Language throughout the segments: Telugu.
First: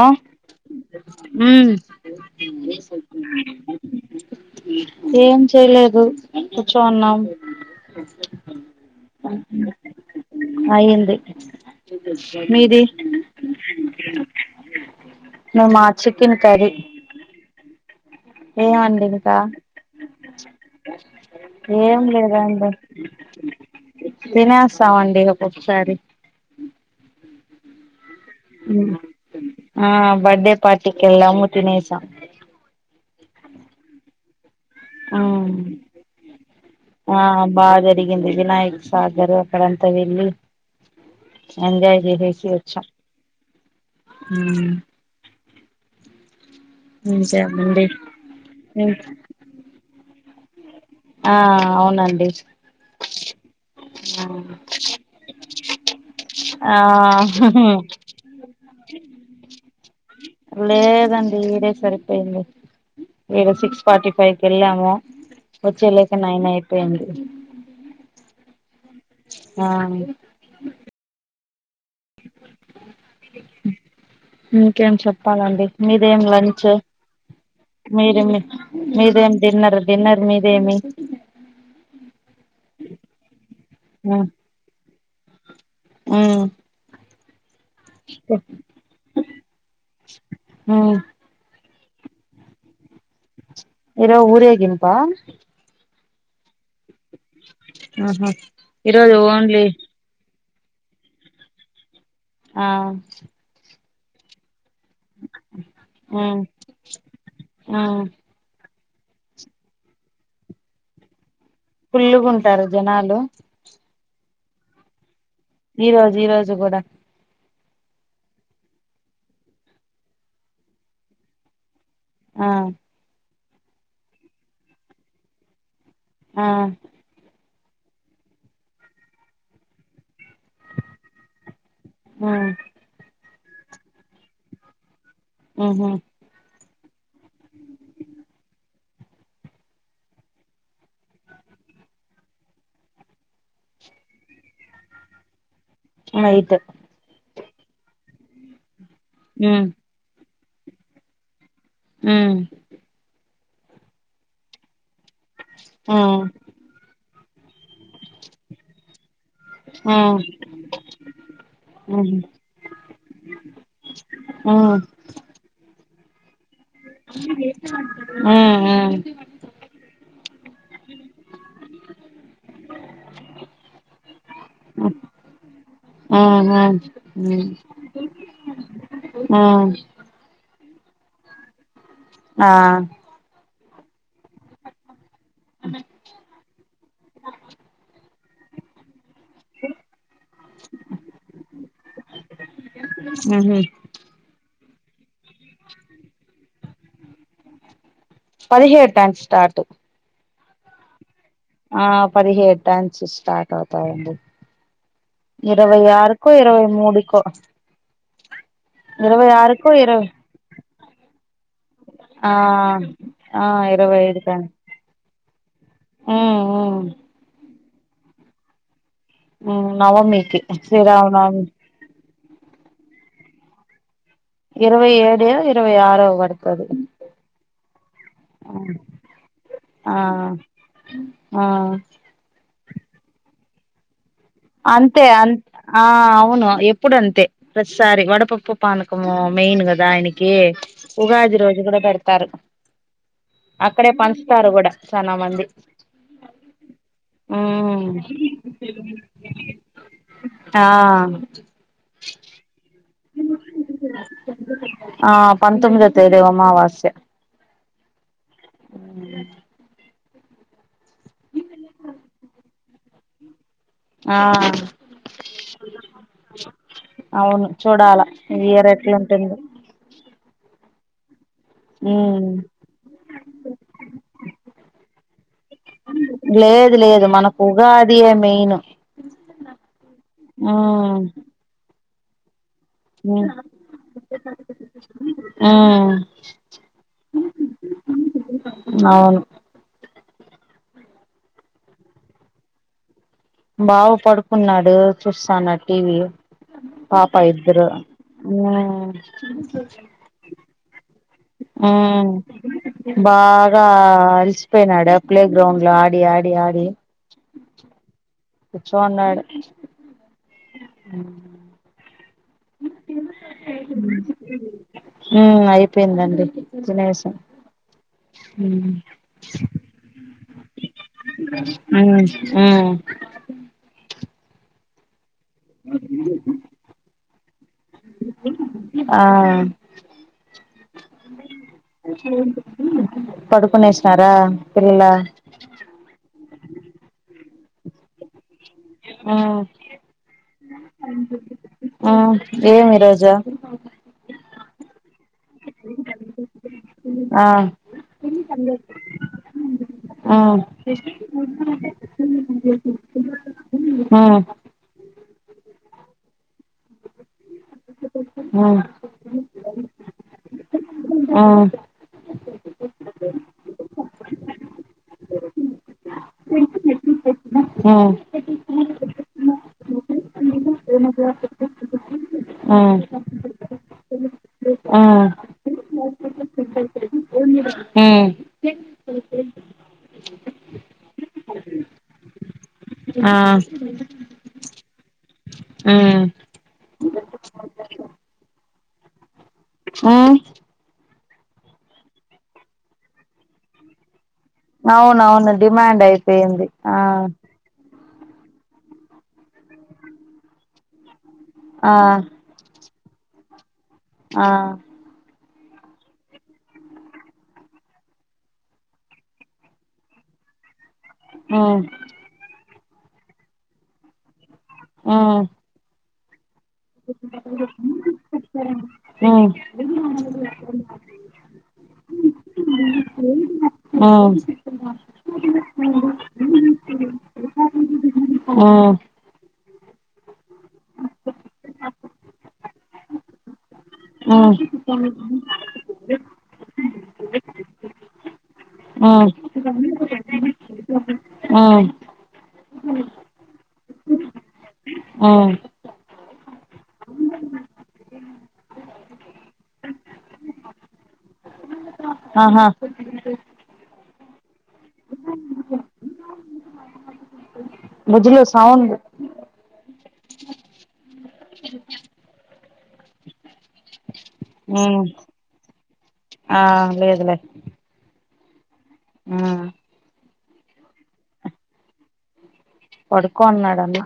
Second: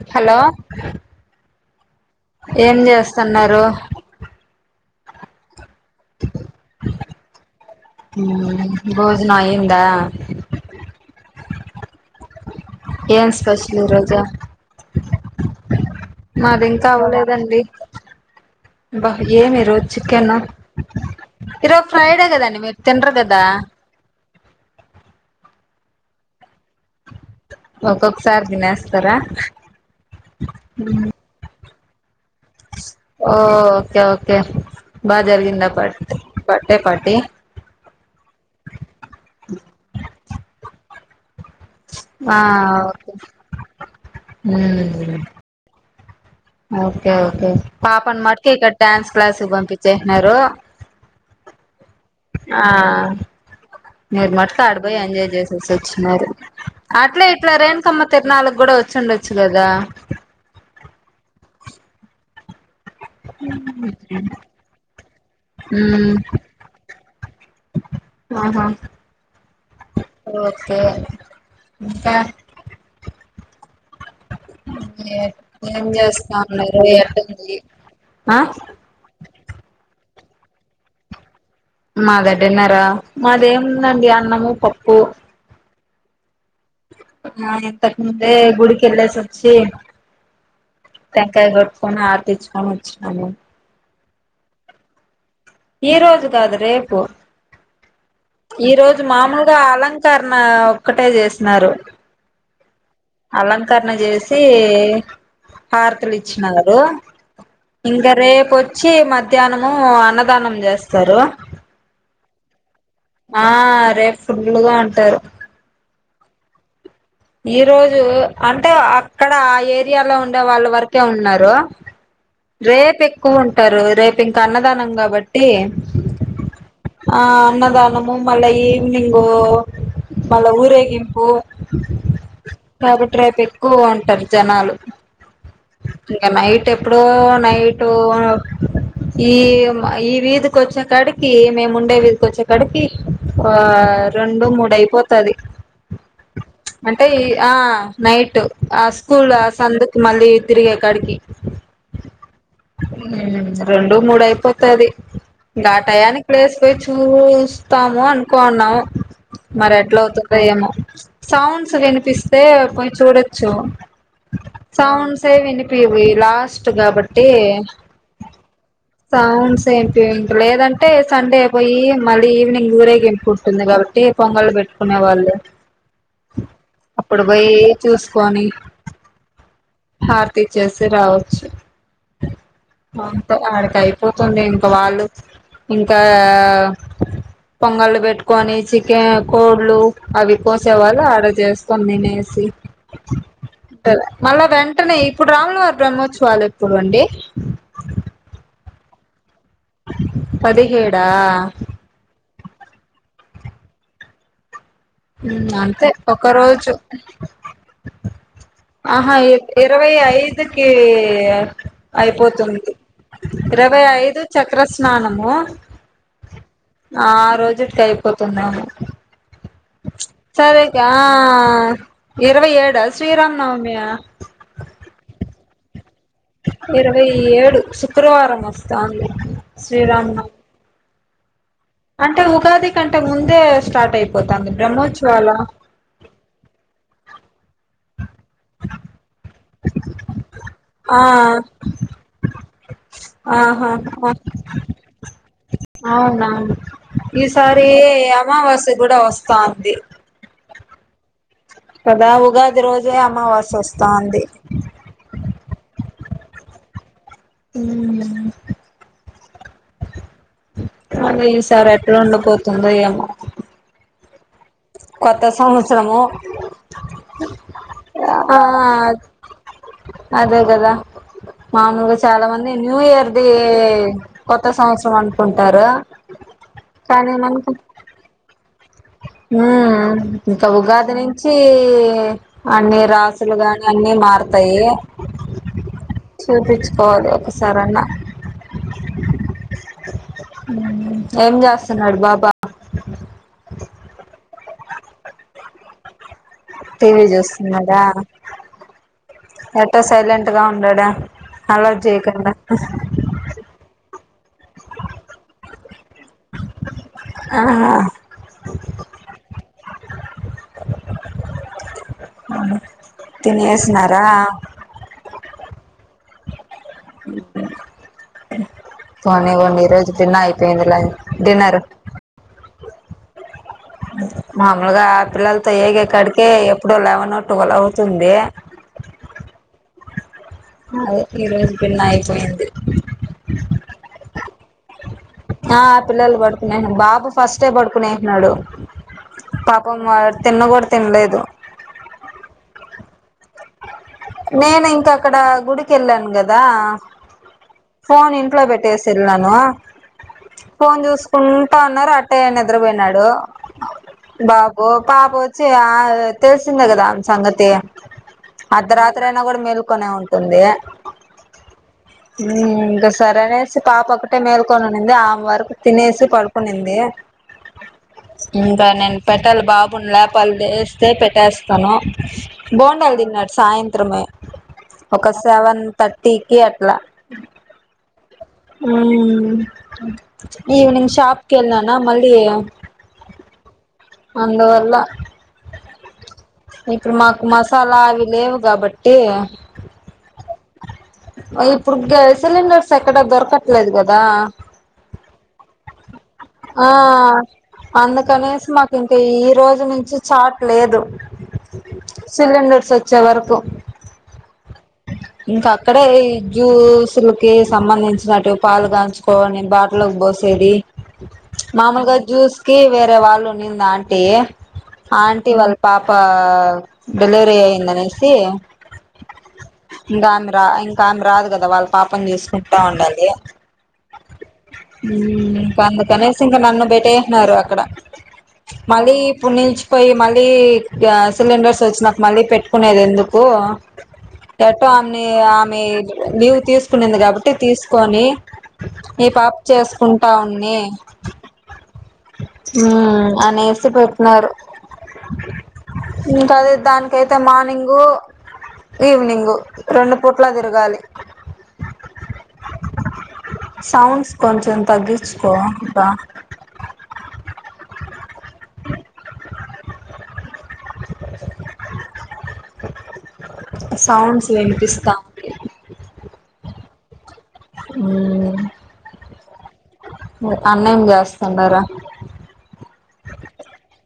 ఆ హలో ఉమ్ ఏం చేస్తున్నారు ఏం చేయలేదు కూర్చోన్నాం భోజనం అయిందా అయింది [unintelligible] ఏం స్పెషల్ ఈ రోజు ను మా చికెన్ కర్రీ ఏమండి బాహ్ ఇంకా ఏమిరు చికెన్ ఇరోజ ఏం ఫ్రైడే కదాండి లేదండి మీరు తినరు కదా సరే ఓ ఆ బర్డే పార్టీకి ఎలా మూ తిన స ఓ ఓకే ఓకే ఆ బాగా జరిగిందా బర్త్ బర్త్డే పార్టీ ఆ బాగా జరిగింది వినాయక్ సాగర్ అక్కడంతా వెళ్ళి ఎంజాయ్ ఆ చేసేసి వచ్చాం ఓకే ఉమ్ మ్మ్. ఓకే ఓకే ఇంకేమండి పాపం మటుకి ఇక్కడ డ్యాన్స్ క్లాసు పంపించేయి నరు ఆ అవునండి ఆ మీరు మట్కా ఆడిపోయి ఎంజాయ్ చేసేసి వచ్చినారు అట్లే ఇట్లా ఆ రేణుకమ్మ తిరనాలకు కూడా వచ్చుండొచ్చు కదా సరిపేయింది ఈడ సిక్స్ ఫార్టీ ఫైవ్ కెళ్ళాము ఉమ్ వచ్చేలేక నైన్ అయిపోయింది ఆహా ఆ ఓకే ఇంకా ఉ ఇంకేం చెప్పాలండి ఏం మీదేం చేస్తా లంచ్ ఉన్నారు ఎట్టుంది మీరే ఆ మి మీదేం డిన్నర్ డిన్నర్ మీదే మీ మాదా డిన్నరు మాదేముందండి అన్నము పప్ పూ ఊ ఆ తను ముందే గుడికెల్లేసి వచ్చి ఉమ్ టెంకాయ గొట్ కొని హారతిచ్చుకోని వచ్చిన నేను ఏ రా ఊరేగింపా ఈ రోజు కాదు రేపు ఆహా ఈ రోజు ఈరోజు మామూలుగా ఓన్లీ అలంకరణ ఆ ఒక్కటే చేసినారు ఆ కరణ చేసి హారతులిచ్చి ఉమ్ నారు ఆ ఇంక రేపు చ్చి మధ్యాహ్నము అన్న దానం చేస్తారు ఫుల్లుగుంటారు జనాలు ఆ రేపు ఫుల్లుగా ఉంటారు ఈ రోజు ఈ రోజు కూడా ఈ రోజు అంటే అక్కడ ఆ ఏరియాలో ఉండే వాళ్ళ వరకే ఉన్నారు ఆ రేపే ఎక్కువ ఉంటారు రేపు ఇంకా అన్నదానం కాబట్టి ఆ ఆ అన్నదానము మళ్ళా ఈవినింగ మళ్ళా ఊరేగింపు ఉమ్ ప్రడీప్ రెడ్డి ఎక్కువ ఉంటారు జనాలు ఉహు ఇంకా నై ఎప్పుడో నైట్ ఈ ఈ వీధికి వచ్చా ఇక్కడికి మేము ఉండేది వకొచ్చ అక్కడికి ఆ రెండు మూడు అయిపోతది అయితే అంటే ఈ ఆ నైట్ ఆ స్కూల్ ఆ ఉమ్ సందుకి మళ్ళీ తిరిగే కాడికి ఉ రెండు మూడు అయిపోతది గా ఉమ్ టాయానికి లేసి పోయి చూడు వస్తాము అనుకున్నాము మరి ఆ ఎట్లా అవుతుందో ఏమో సౌండ్స్ వినిపిస్తే పోయి చూడచ్చు సౌండ్సే వినిపివి ప్లాస్. స్ట్ కాబట్టి సౌండ్స్ ఏంపి ఇంక లేదంటే సండే బోయి మళ్ళీ ఈవినింగ్ ఊరేగింపు ఉంటుంది కాబట్టి పొంగలు పెట్టుకునే వాళ్ళు. అప్పుడు బోయ్ చూసుకొని హార్తిచ్చేస్. తిరావోచ్చు. పంపా అడక్. టైమ్. పోతుంది ఇంకా వాళ్ళు ఇంకా పొంగలు పెట్. క్వానీ చికెన్. కోళ్లు అవి కోసేవాల్. డ ఆడజేస్కొని దినేసి మళ్ళ వెం. ట్టనే. ఇప్పుడు రాములవారి బ్రహ్మోత్సవాలు ఎప్పుడు అండి. టన్ స్టార్ట్. పదిహేడా. ఆ పదిహేడ్. డ్యాన్స్ స్టార్ట్ అవుతా ఉంది. ఉమ్ అంతే ఒక రోజు మూడుకో ఆహా ఇరవై ఇ ఆరుకో ఇరవై ఐదుకీ ఆ ఐపోతుంది ఇరవై ఐదు చక్రస్నానము. ఆ రోజు. తో ఐపోతుందామో. ఉమ్ నవమికి శ్రీ రామ నవమిక్. ఇరవై ఏడు శ్రీరామ్ నవమియ్య. ఇరవై ఏడు ఇరవై ఆరో పడుతది ఇరవై ఏడు శుక్రవారం వస్తాంది శ్రీరామ్న నవ్. ఉమ్. అంటే ఉగాధికంటే ముందే. స్టార్టై. అంతే ఆల్ ఆ అవును ఎ. ప్పుడు డంటే ప్రతిసారి వడ. పప్పు పానకము మెయిన్ గదా ఆయనకి ఆ ఉగాది రోజు గూడా పెడతారు ఆహా అక్కడే పంచుతారు గుడా చాలా మంది. అవునవును శాంతి. ఆ కదా ఉగాది రోజ్. జే అమావాస్య వస్తాంది. తెదేవమావాస్య ఉమ్మ్మ్ [unintelligible] అ ఈ సార్ ఎప్పుడ్ ఉండ పో తందు యం ఆ అవును చూడాలా ఆ ఏ రెట్లు ఉంటుంది అదే కదా మామూల్గా చాలా మంది న్యూ ఇయర్ది కొత్త సంవత్సరం అన్ కుంటారు లేదు లేదు కానీ మనకు మన్కున్. ఉగాదియే మెయిన్ ఉమ్ ఇంక ఉగాది ఉమ్ నుంచి ఈ అన్ని ఉమ్ రాసులుగాని అన్ని మార్తాయి ఉమ్ చూపించుకోవాలి ఒకసారన్నా అవును ఏం చేస్తున్నాడు బాబా బావ్ పడుకున్నాడు చూస్తాన్న టీవీ టీవీ పాప ఇద్దరు ఎట సైలెంట్ గా ఉండడా అల్లరి ఉమ్ చేయకుండా బాగా అల్సిపోయినాడా ప్లే గ్రౌండ్ లో ఆడి ఆడి ఆడి ఆ కుచో ఉన్నాడు ఉమ్ తినేసినరా పెందండి తినేసామ్ పోనివ్వండి ఈరోజు తిన్న అయిపోయింది లై డిన్నర్ ఉమ్ మాముల్గా పిల్లలతో ఏగే కడ్కే ఎప్పుడో లెవెనో టువల్ అవుతుంది ఆ అదే ఈరోజు తిన్న అయిపోయింది పడుకునేశారా పిల్లల ఆ పిల్లలు పడుకునేహ్ బాబు ఫస్టే పడుకొనేహ్నాడు ఉమ్ కూడా తినలేదు ఉమ్ ఏం ఈరోజ్ జ నేనెంక క్కడ గుడికి ఎళ్లాన్ కదా. ఆ ఫోన్ ఇంట్లో పెట్టేసి వెళ్ళాను. ఉమ్ ఫోన్ చూసుకూంట ఉన్నాడు అట్టే నిద్రపోయినాడు. ఉమ్ బాబు పాప ఒచ్చి. అదె తెలిసిందే కదా అన్ సంగతి ఊ ఎప్పుడైనాగాని మెల్కొనే ఉంటుంది ఉమ్ ఊ ఇంక సరే అనేసి పాప ఒకటే మేల్కొనున్నింది ఆమె వరకు తినేసి పడుకునింది ఇంకా నిన్పన్ వాళ్ల బాబున్లా పల్దేశ్ తే పెట్టేస్తాను బోండాలు తిన్నాడు సాయంత్రం త్రమే ఒకసివన్ తట్టికీ అట్లా ఊ మ్మ్ ఈవెనింగ్ షాపుకి వెళ్ళనా మళ్ళీ ఆ అందువల్ల మ్ ఈవినింగ్ షాప్ కి వెళ్ళాన ఇప్పుడు మాకు మసాలా అవి లేవు కాబట్టి ఊ ఇప్పుడు గ్యాస్ సిలిండర్స్ ఎక్కడ దొరకట్లేదు కదా అవునవును డిమాండ్ అయిపోయింది ఆ అందుకనేసి మ ఇంక ఈ రోజు నుంచి చాట్ లేదు ఆ సిలిండర్స్ చ వరకు ఆ ఇంకా అక్కడే జ్యూసులకి సంబంధించినట్టు పాలు కాగాంచుకోని బాటకి పోసేది ఉమ్ మామలుగా జూస్ కి వేరేవాళ్ళు నందాంటే ఉమ్ ఆంటీ వల్పా [unintelligible] డెలివరీ అయ్యిందనేసి ఉమ్ ఇంకంధ్ర ఇంక ఆమె రాదు కదా వాళ్ళ పాపని చూసుకుంటా ఉండాలి ఉమ్ ఉమ్ ఉమ్ మ్ అందుకనేసి ఉమ్ ఇంక నన్ను పెట్టీ నారు అక్కడ మళ్ళీ ఇప్పునుంచి పోయి మళ్ళీ సిలిండర్స్ వచ్చినాక మళ్ళీ పెట్టుకునేది ఎందుకు ఏట్ట అని ఆమె ఇయదు లీవ్ తీసుకునింది కాబట్టి తీసుకొని ఈ పాప చేసుకుంటా ఉన్ని అహా ఆహా ఉ ఆనేసి పెట్నన్నారు ఆహా ఇంకా అది దానినికితే మార్నింగు ఈవినింగు రెండు పూట్లా తిరగాలి ఆహా సౌండ్స్ కొంచెం తగ్గించుకో ఇం మజలో సౌండ్ సౌండ్స్ ఉమ్ వినిపిస్తా ఉ ఆ అహా ఆహా అన్నయం చేస్తున్నారా పడుకోన్నాడన్నా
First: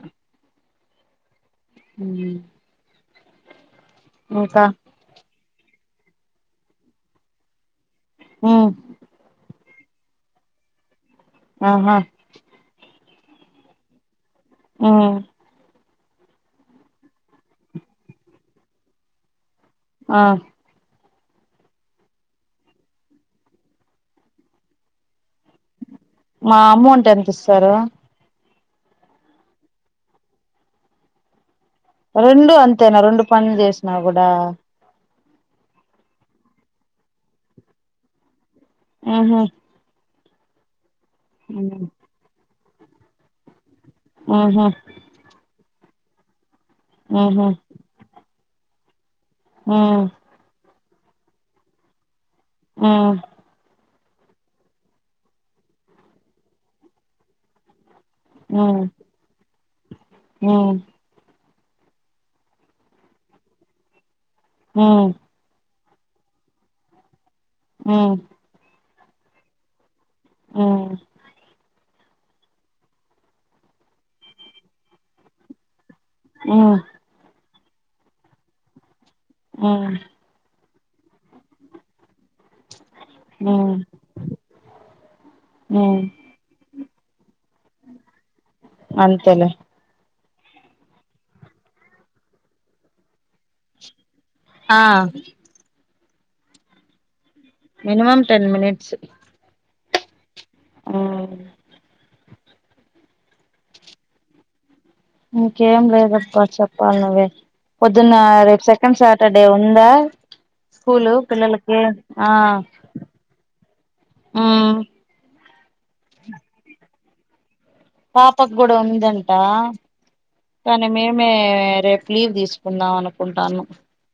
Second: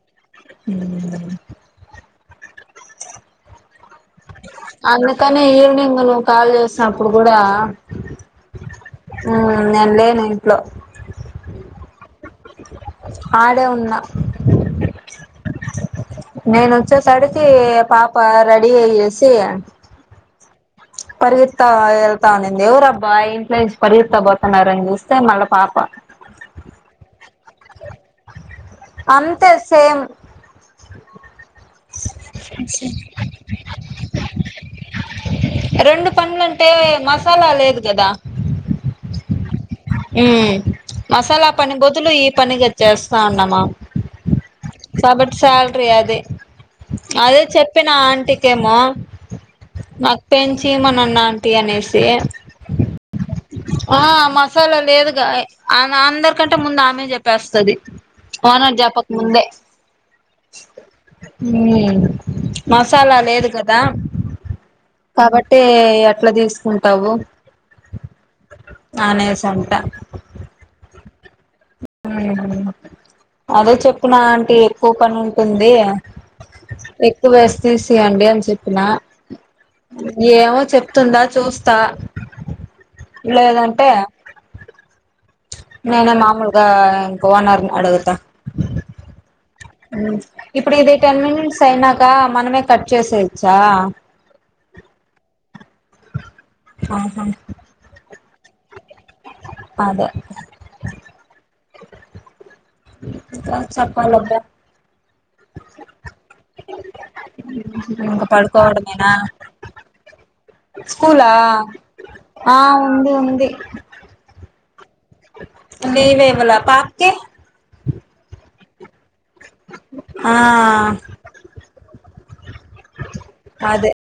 హ్మ్ హ్మ్ అందుకనే ఈవెనింగ్ నువ్వు కాల్ చేసినప్పుడు కూడా హ్మ్ హ్మ్ నేను లేను ఇంట్లో ఆహా ఆడే ఉన్నా హ్మ్ నేను వచ్చేసడికి పాప రెడీ అయ్యేసి ఆ పరిగెత్త వెళ్తా ఉనింది ఎవరు అబ్బా ఇంట్లో నుంచి పరిగెత్తతా పోతున్నారని చూస్తే మళ్ళా పాప మా అమౌంట్ ఎంత ఇస్తారు అంతే సేమ్ రెండు అంతేనా రెండు పనులు చేసిన కూడా రెండు పన్లంటే మసాలా లేదు కదా ఊహూ హ్మ్ మసాలా పని బదులు ఈ పనిగ చేస్తా ఉన్నమా ఉహు కాబట్టి సార్ ప్రియాదే అదే ఉహు చెప్పిన ఆంటీ తేమో ఉమ్ నాకు [unintelligible] నన్ను ఆంటీ అనేసి మ్ ఆ మా లేదుగా ఆమె అందర్కంటే ముందు ఆమె చెప్పేస్తది ఉమ్ ఓనర్ ఉమ్ జెప్పక్ ముందే ఉమ్ ఉమ్ ఉమ్ మసాలా లేదు కదా కాబట్టీ ఏ ఎట్లా తీస్కుంటావు. మ్ అనేస్ తంట మ్ అదే చెప్పిన అంటీ ఎక్కువ పనుంటుంది. ఎక్కు వేస్ తీసేయండి అన్ చెప్పినా ఉమ్ ఏమో చెప్ తుందా చూస్తా ఉమ్ లేదంటే ఉమ్ నేనే మామూల్ ఆ ఓనర్ అడుగుత అంతేలే ఇప్పుడిది టెన్ మినిట్స్ అయినాక మనమే కట్ చేసేయచ్చా ఆ ఆహా మినిమం టెన్ మినిట్స్ అదే హ్ ఇంకా చెప్పాలబ్బా ఇంకేం లేదబ్బా చెప్పాల్నువ్వే పొద్దున్న ఇంక రేప్ సెకండ్ పడుకోవడమేనా సాటర్డే ఉందా స్కూల్ స్కూలా పిల్లలకి ఆ ఉంది ఉంది ఉ [unintelligible] పాపకి పాపక్ గడ ఉందం టా ఆ కని మేమే రేప్ లీవ్ తీసుకుందాం అను కుంటాను. అదే